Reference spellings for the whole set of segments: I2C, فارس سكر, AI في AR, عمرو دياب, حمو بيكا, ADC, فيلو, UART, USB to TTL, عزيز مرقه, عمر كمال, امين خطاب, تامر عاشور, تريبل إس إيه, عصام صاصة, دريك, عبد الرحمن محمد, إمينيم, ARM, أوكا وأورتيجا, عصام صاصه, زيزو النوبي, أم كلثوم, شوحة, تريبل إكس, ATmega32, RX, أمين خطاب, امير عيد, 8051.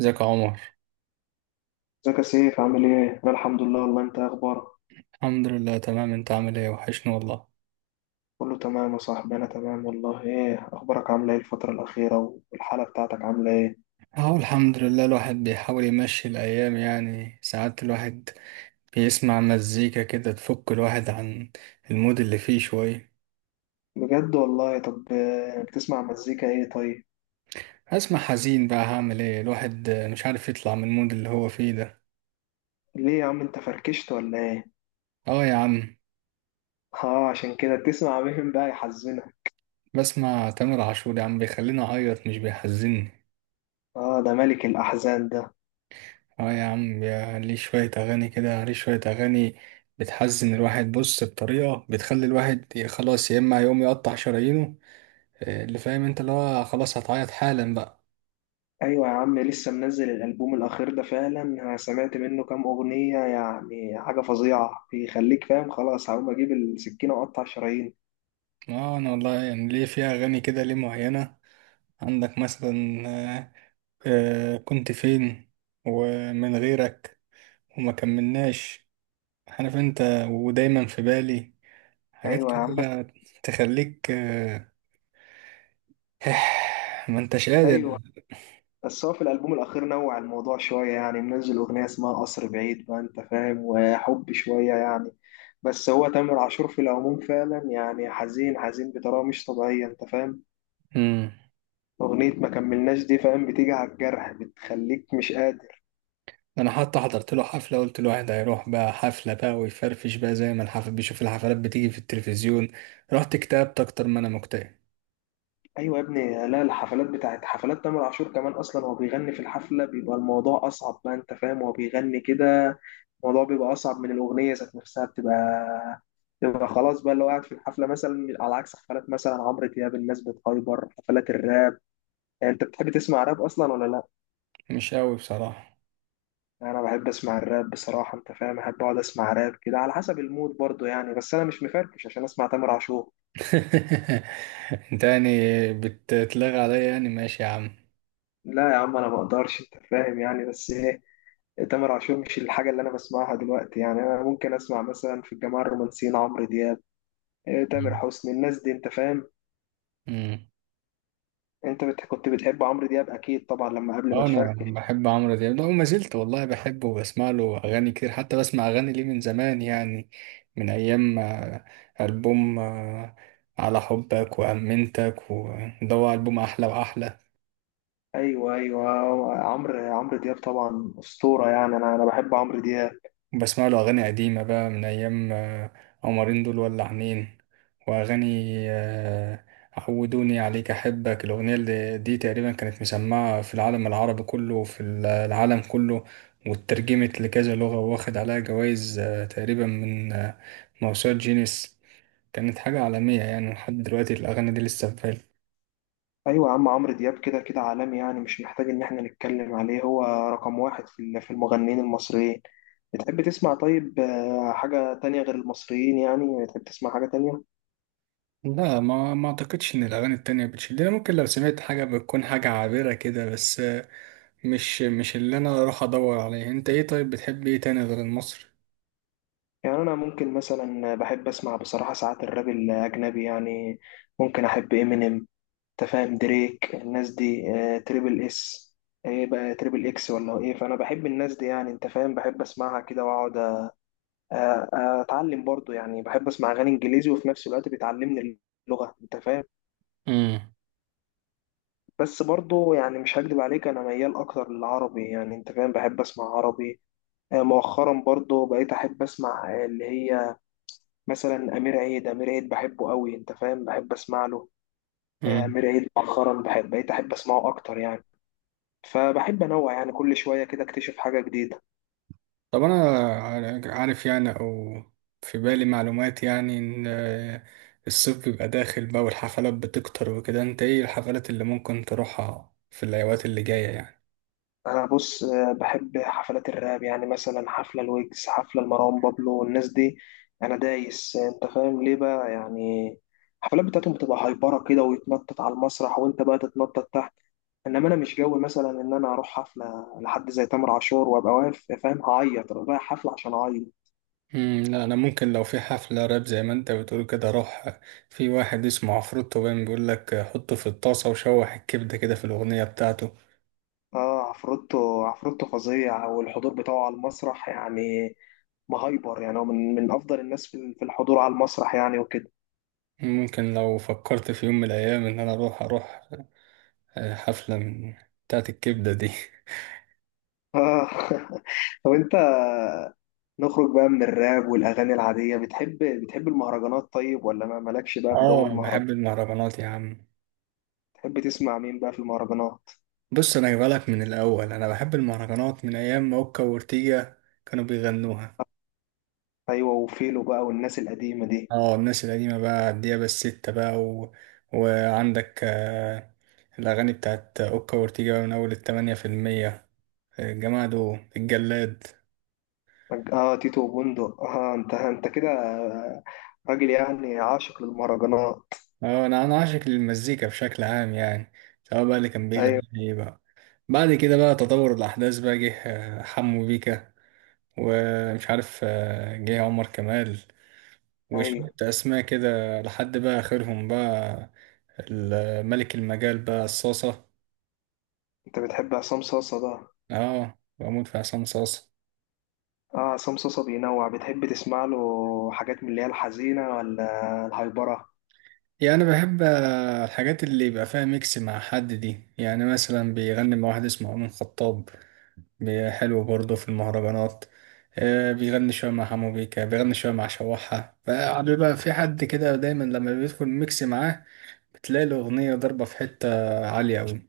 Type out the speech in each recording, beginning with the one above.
ازيك يا عمر. ازيك يا سيف، عامل ايه؟ انا الحمد لله والله. انت إيه اخبارك؟ الحمد لله تمام، انت عامل ايه؟ وحشني والله. كله تمام يا صاحبي، انا تمام والله. ايه اخبارك؟ عامله ايه الفترة الأخيرة؟ والحالة بتاعتك عاملة ايه؟ اهو الحمد لله، الواحد بيحاول يمشي الايام، يعني ساعات الواحد بيسمع مزيكا كده تفك الواحد عن المود اللي فيه شوية. بجد والله. طب بتسمع مزيكا ايه طيب؟ اسمع حزين بقى، هعمل ايه؟ الواحد مش عارف يطلع من المود اللي هو فيه ده. ليه يا عم انت فركشت ولا ايه؟ اه يا عم. اه، عشان كده بتسمع مين بقى يحزنك؟ بسمع تامر عاشور يا عم، بيخليني اعيط مش بيحزني. اه، ده ملك الأحزان ده. اه يا عم، ليه شوية اغاني كده، ليه شوية اغاني بتحزن الواحد؟ بص، بطريقة بتخلي الواحد خلاص يا اما يقوم يقطع شرايينه، اللي فاهم انت اللي هو خلاص هتعيط حالا بقى. ايوه يا عم، لسه منزل الألبوم الأخير ده فعلا، انا سمعت منه كام أغنية يعني حاجة فظيعة بيخليك فاهم خلاص هقوم اجيب السكينة واقطع شرايين. اه انا والله، يعني ليه في اغاني كده ليه معينة؟ عندك مثلا كنت فين، ومن غيرك، وما كملناش، عارف انت، ودايما في بالي، حاجات ايوه يا عم بس. كده تخليك. ما انتش قادر. ايوه. بس هو في الألبوم الأخير نوع الموضوع شوية، يعني منزل أغنية اسمها قصر بعيد بقى أنت فاهم وحب شوية يعني. بس هو تامر عاشور في العموم فعلا يعني حزين حزين بطريقة مش طبيعية أنت فاهم. امم. أغنية ما كملناش دي فاهم بتيجي على الجرح بتخليك مش قادر. انا حتى حضرت له حفله، قلت له واحد هيروح بقى حفله بقى ويفرفش بقى زي ما الحفل بيشوف الحفلات بتيجي في التلفزيون، رحت اكتئبت اكتر ما انا مكتئب. ايوه يا ابني، لا الحفلات بتاعت حفلات تامر عاشور كمان اصلا هو بيغني في الحفله بيبقى الموضوع اصعب بقى انت فاهم، هو بيغني كده الموضوع بيبقى اصعب من الاغنيه ذات نفسها. بتبقى خلاص بقى، اللي هو قاعد في الحفله مثلا على عكس حفلات مثلا عمرو دياب الناس بتهايبر حفلات الراب. يعني انت بتحب تسمع راب اصلا ولا لا؟ مش قوي بصراحه. انا بحب اسمع الراب بصراحه انت فاهم، احب اقعد اسمع راب كده على حسب المود برضو يعني، بس انا مش مفركش عشان اسمع تامر عاشور. انت يعني بتتلغى عليا؟ يعني ماشي يا عم. لا يا عم انا ما اقدرش انت فاهم يعني، بس ايه، تامر عاشور مش الحاجة اللي أنا بسمعها دلوقتي يعني. أنا ممكن أسمع مثلا في الجماعة الرومانسيين عمرو دياب، تامر حسني، الناس دي أنت فاهم. امم. كنت بتحب عمرو دياب أكيد طبعا لما قبل ما اه انا تفركش. بحب عمرو دياب ده وما زلت والله بحبه، وبسمع له اغاني كتير، حتى بسمع اغاني ليه من زمان يعني، من ايام البوم على حبك وامنتك، وده هو البوم احلى واحلى. أيوه أيوه. عمرو دياب طبعا أسطورة يعني. أنا بحب عمرو دياب. بسمع له أغاني قديمة بقى من أيام قمرين دول، ولا عنين، وأغاني آه، عودوني عليك، أحبك. الأغنية اللي دي تقريبا كانت مسمعة في العالم العربي كله وفي العالم كله، واترجمت لكذا لغة، واخد عليها جوائز تقريبا من موسوعة جينيس. كانت حاجة عالمية، يعني لحد دلوقتي الأغاني دي لسه في بالي. أيوه يا عم عمرو دياب كده كده عالمي، يعني مش محتاج إن إحنا نتكلم عليه. هو رقم واحد في في المغنيين المصريين. بتحب تسمع طيب حاجة تانية غير المصريين؟ يعني بتحب تسمع حاجة تانية؟ لا، ما أعتقدش إن الأغاني التانية بتشدني. ممكن لو سمعت حاجة بتكون حاجة عابرة كده، بس مش اللي انا اروح ادور عليه. انت ايه؟ طيب بتحب ايه تاني غير المصري؟ يعني أنا ممكن مثلا بحب أسمع بصراحة ساعات الراب الأجنبي يعني. ممكن أحب إمينيم، تفاهم، دريك، الناس دي، تريبل إس. إيه بقى تريبل إكس ولا إيه؟ فأنا بحب الناس دي يعني أنت فاهم، بحب أسمعها كده وأقعد، أتعلم برضو يعني. بحب أسمع أغاني إنجليزي وفي نفس الوقت بتعلمني اللغة أنت فاهم. امم. بس برضو يعني مش هكدب عليك، أنا ميال أكتر للعربي يعني أنت فاهم، بحب أسمع عربي. مؤخرا برضو بقيت أحب أسمع اللي هي مثلا امير عيد، امير عيد بحبه قوي انت فاهم بحب اسمع له. امم امير عيد مؤخرا بقيت احب اسمعه اكتر يعني. فبحب انوع يعني كل شويه كده اكتشف حاجه جديده. طب انا عارف يعني، او في بالي معلومات يعني، ان الصيف بيبقى داخل بقى والحفلات بتكتر وكده. انت ايه الحفلات اللي ممكن تروحها في الايوات اللي جاية يعني؟ انا بص بحب حفلات الراب، يعني مثلا حفله الويجز، حفله لمروان بابلو والناس دي. انا دايس انت فاهم ليه بقى يعني. الحفلات بتاعتهم بتبقى هايبره كده ويتنطط على المسرح وانت بقى تتنطط تحت. انما انا مش جوي مثلا ان انا اروح حفله لحد زي تامر عاشور وابقى واقف فاهم، هعيط رايح حفله عشان اعيط. امم. لا انا ممكن لو في حفلة راب زي ما انت بتقول كده اروح. في واحد اسمه عفروتو، باين بيقول لك حطه في الطاسة وشوح الكبدة كده في الاغنية بتاعته. اه، عفروتو عفروتو فظيع، والحضور بتاعه على المسرح يعني مهايبر يعني. هو من افضل الناس في الحضور على المسرح يعني وكده. ممكن لو فكرت في يوم من الايام ان انا اروح حفلة من بتاعت الكبدة دي. اه. طب انت، نخرج بقى من الراب والاغاني العاديه. بتحب المهرجانات طيب ولا ما مالكش بقى في جو اه. المهرجانات؟ بحب المهرجانات يا عم. تحب تسمع مين بقى في المهرجانات؟ بص انا جايبلك من الاول، انا بحب المهرجانات من ايام ما اوكا وأورتيجا كانوا بيغنوها. ايوه وفيلو بقى والناس القديمه دي. اه الناس القديمة بقى، الديابة الستة بقى، و... وعندك الاغاني بتاعت اوكا وأورتيجا بقى، من اول 80%، الجماعة دول، الجلاد. اه تيتو وبندق. اه، انت كده راجل يعني عاشق للمهرجانات. اه انا عاشق للمزيكا بشكل عام يعني، سواء بقى اللي كان ايوه بيغني ايه بقى. بعد كده بقى تطور الاحداث بقى، جه حمو بيكا، ومش عارف جه عمر كمال، ايوه. وشوية أسماء كده، لحد بقى آخرهم بقى ملك المجال بقى صاصة. انت بتحب عصام صاصه ده؟ اه بموت في عصام صاصة. اه عصام صوصة بينوع، بتحب تسمع له حاجات من اللي هي الحزينة ولا الهايبرة؟ يعني أنا بحب الحاجات اللي يبقى فيها ميكس مع حد دي، يعني مثلا بيغني مع واحد اسمه أمين خطاب، حلو برضه في المهرجانات. بيغني شوية مع حمو بيكا، بيغني شوية مع شوحة، فقعد بقى في حد كده دايما لما بيدخل ميكس معاه بتلاقي الأغنية ضربة في حتة عالية أوي.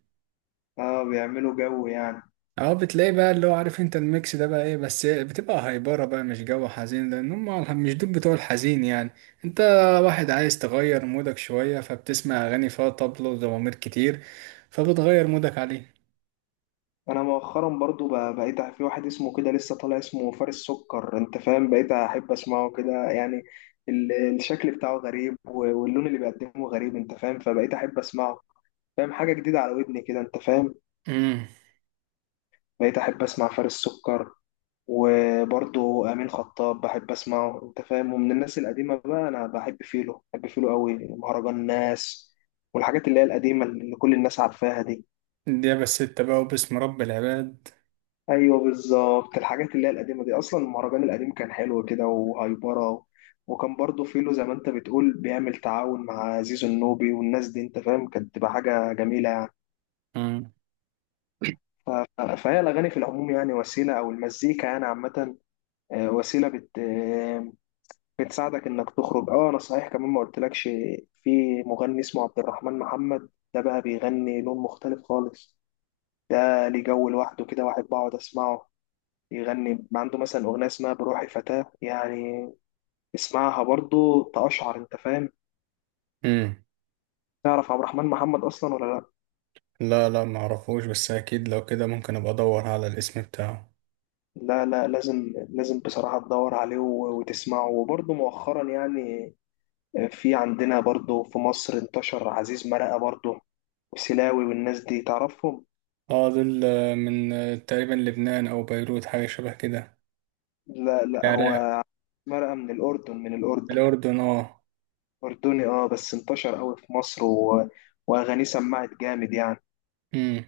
اه بيعملوا جو يعني. اه، بتلاقي بقى اللي هو عارف انت الميكس ده بقى ايه، بس إيه، بتبقى هايبرة بقى، مش جو حزين، لان هم مش دول بتوع الحزين يعني. انت واحد عايز تغير مودك شوية، فبتسمع اغاني فيها طبل وزمامير كتير، فبتغير مودك عليه. انا مؤخرا برضو بقيت في واحد اسمه كده لسه طالع اسمه فارس سكر انت فاهم بقيت احب اسمعه كده يعني. الشكل بتاعه غريب واللون اللي بيقدمه غريب انت فاهم، فبقيت احب اسمعه. فاهم، حاجة جديدة على ودني كده انت فاهم. امم، بقيت احب اسمع فارس سكر. وبرضه امين خطاب بحب اسمعه انت فاهم. ومن الناس القديمه بقى انا بحب فيلو، بحب فيلو قوي مهرجان الناس والحاجات اللي هي القديمه اللي كل الناس عارفاها دي. ده بس انت بقى وباسم رب العباد. ايوه بالظبط، الحاجات اللي هي القديمه دي اصلا، المهرجان القديم كان حلو كده وهايبره. وكان برضه فيلو زي ما انت بتقول بيعمل تعاون مع زيزو النوبي والناس دي انت فاهم، كانت تبقى حاجه جميله يعني. امم. ف- فهي الاغاني في العموم يعني وسيله، او المزيكا يعني عامه، وسيله بتساعدك انك تخرج. اه انا صحيح كمان ما قلتلكش، في مغني اسمه عبد الرحمن محمد ده بقى بيغني لون مختلف خالص. ده ليه جو لوحده كده، واحد بقعد اسمعه. يغني عنده مثلا اغنيه اسمها بروحي فتاه يعني، اسمعها برضو تقشعر انت فاهم. امم تعرف عبد الرحمن محمد اصلا ولا لا؟ لا، معرفوش، بس اكيد لو كده ممكن ابقى ادور على الاسم بتاعه. لا لا، لازم لازم بصراحه تدور عليه وتسمعه. وبرضو مؤخرا يعني في عندنا برضو في مصر انتشر عزيز مرقه برضو، وسلاوي والناس دي تعرفهم. اه دول من تقريبا لبنان او بيروت، حاجة شبه كده. لا لا، العراق. هو مرقة من الأردن، من الأردن. الاردن اه. أردني اه، بس انتشر قوي في مصر وأغانيه سمعت جامد يعني. امم.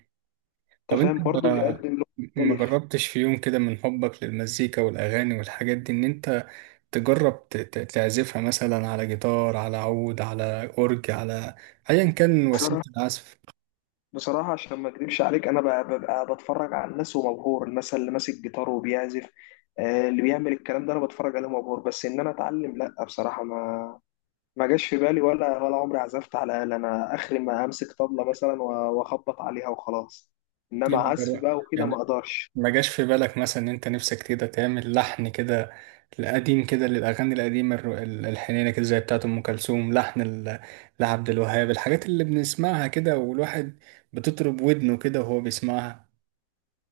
طب أنت انت فاهم برضه بيقدم لون ما مختلف. جربتش في يوم كده من حبك للمزيكا والأغاني والحاجات دي إن أنت تجرب تعزفها مثلا على جيتار، على عود، على أورج، على أيا كان وسيلة بصراحة العزف؟ بصراحة عشان ما أكدبش عليك أنا ببقى بتفرج على الناس ومبهور مثلا اللي ماسك جيتار وبيعزف. اللي بيعمل الكلام ده أنا بتفرج عليه مبهور، بس إن أنا أتعلم لأ بصراحة. ما جاش في بالي ولا، عمري عزفت على آلة. أنا آخري ما أمسك طبلة مثلا وأخبط عليها وخلاص. ليه إنما ما عزف جرب- بقى وكده ما يعني أقدرش. ما جاش في بالك مثلا إن أنت نفسك كده تعمل لحن كده، القديم كده، للأغاني القديمة الحنينة كده، زي بتاعة أم كلثوم، لحن لعبد الوهاب، الحاجات اللي بنسمعها كده والواحد بتطرب ودنه كده وهو بيسمعها؟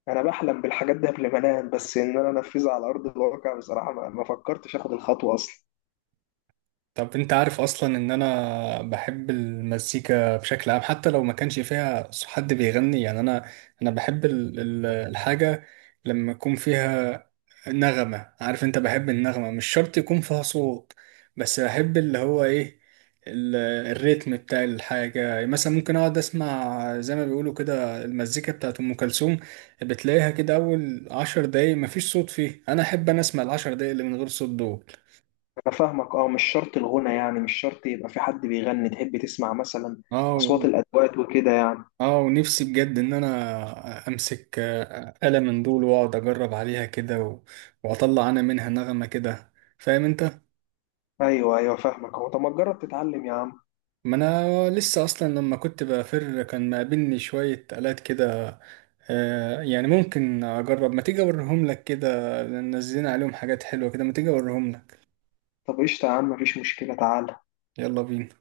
انا بحلم بالحاجات دي قبل ما انام، بس ان انا انفذها على ارض الواقع بصراحه ما فكرتش اخد الخطوه اصلا. طب انت عارف اصلا ان انا بحب المزيكا بشكل عام، حتى لو ما كانش فيها حد بيغني يعني، انا بحب الحاجة لما يكون فيها نغمة. عارف انت، بحب النغمة، مش شرط يكون فيها صوت، بس بحب اللي هو ايه، ال- الريتم بتاع الحاجة. مثلا ممكن اقعد اسمع زي ما بيقولوا كده المزيكا بتاعت ام كلثوم، بتلاقيها كده اول 10 دقايق مفيش صوت فيه، انا احب انا اسمع ال10 دقايق اللي من غير صوت دول. انا فاهمك، اه مش شرط الغنى، يعني مش شرط يبقى في حد بيغني، تحب تسمع مثلا اه. اصوات الادوات وكده يعني. اه، ونفسي بجد ان انا امسك آلة من دول واقعد اجرب عليها كده، واطلع انا منها نغمة كده، فاهم انت. ايوه ايوه فاهمك اهو. طب ما تجرب تتعلم يا عم. ما انا لسه اصلا لما كنت بفر كان مقابلني شوية آلات كده، آه يعني ممكن اجرب. ما تيجي اوريهم لك كده، لأن نزلنا عليهم حاجات حلوة كده، ما تيجي اوريهم لك. طب قشطه يا عم، مفيش مشكله، تعال. يلا بينا.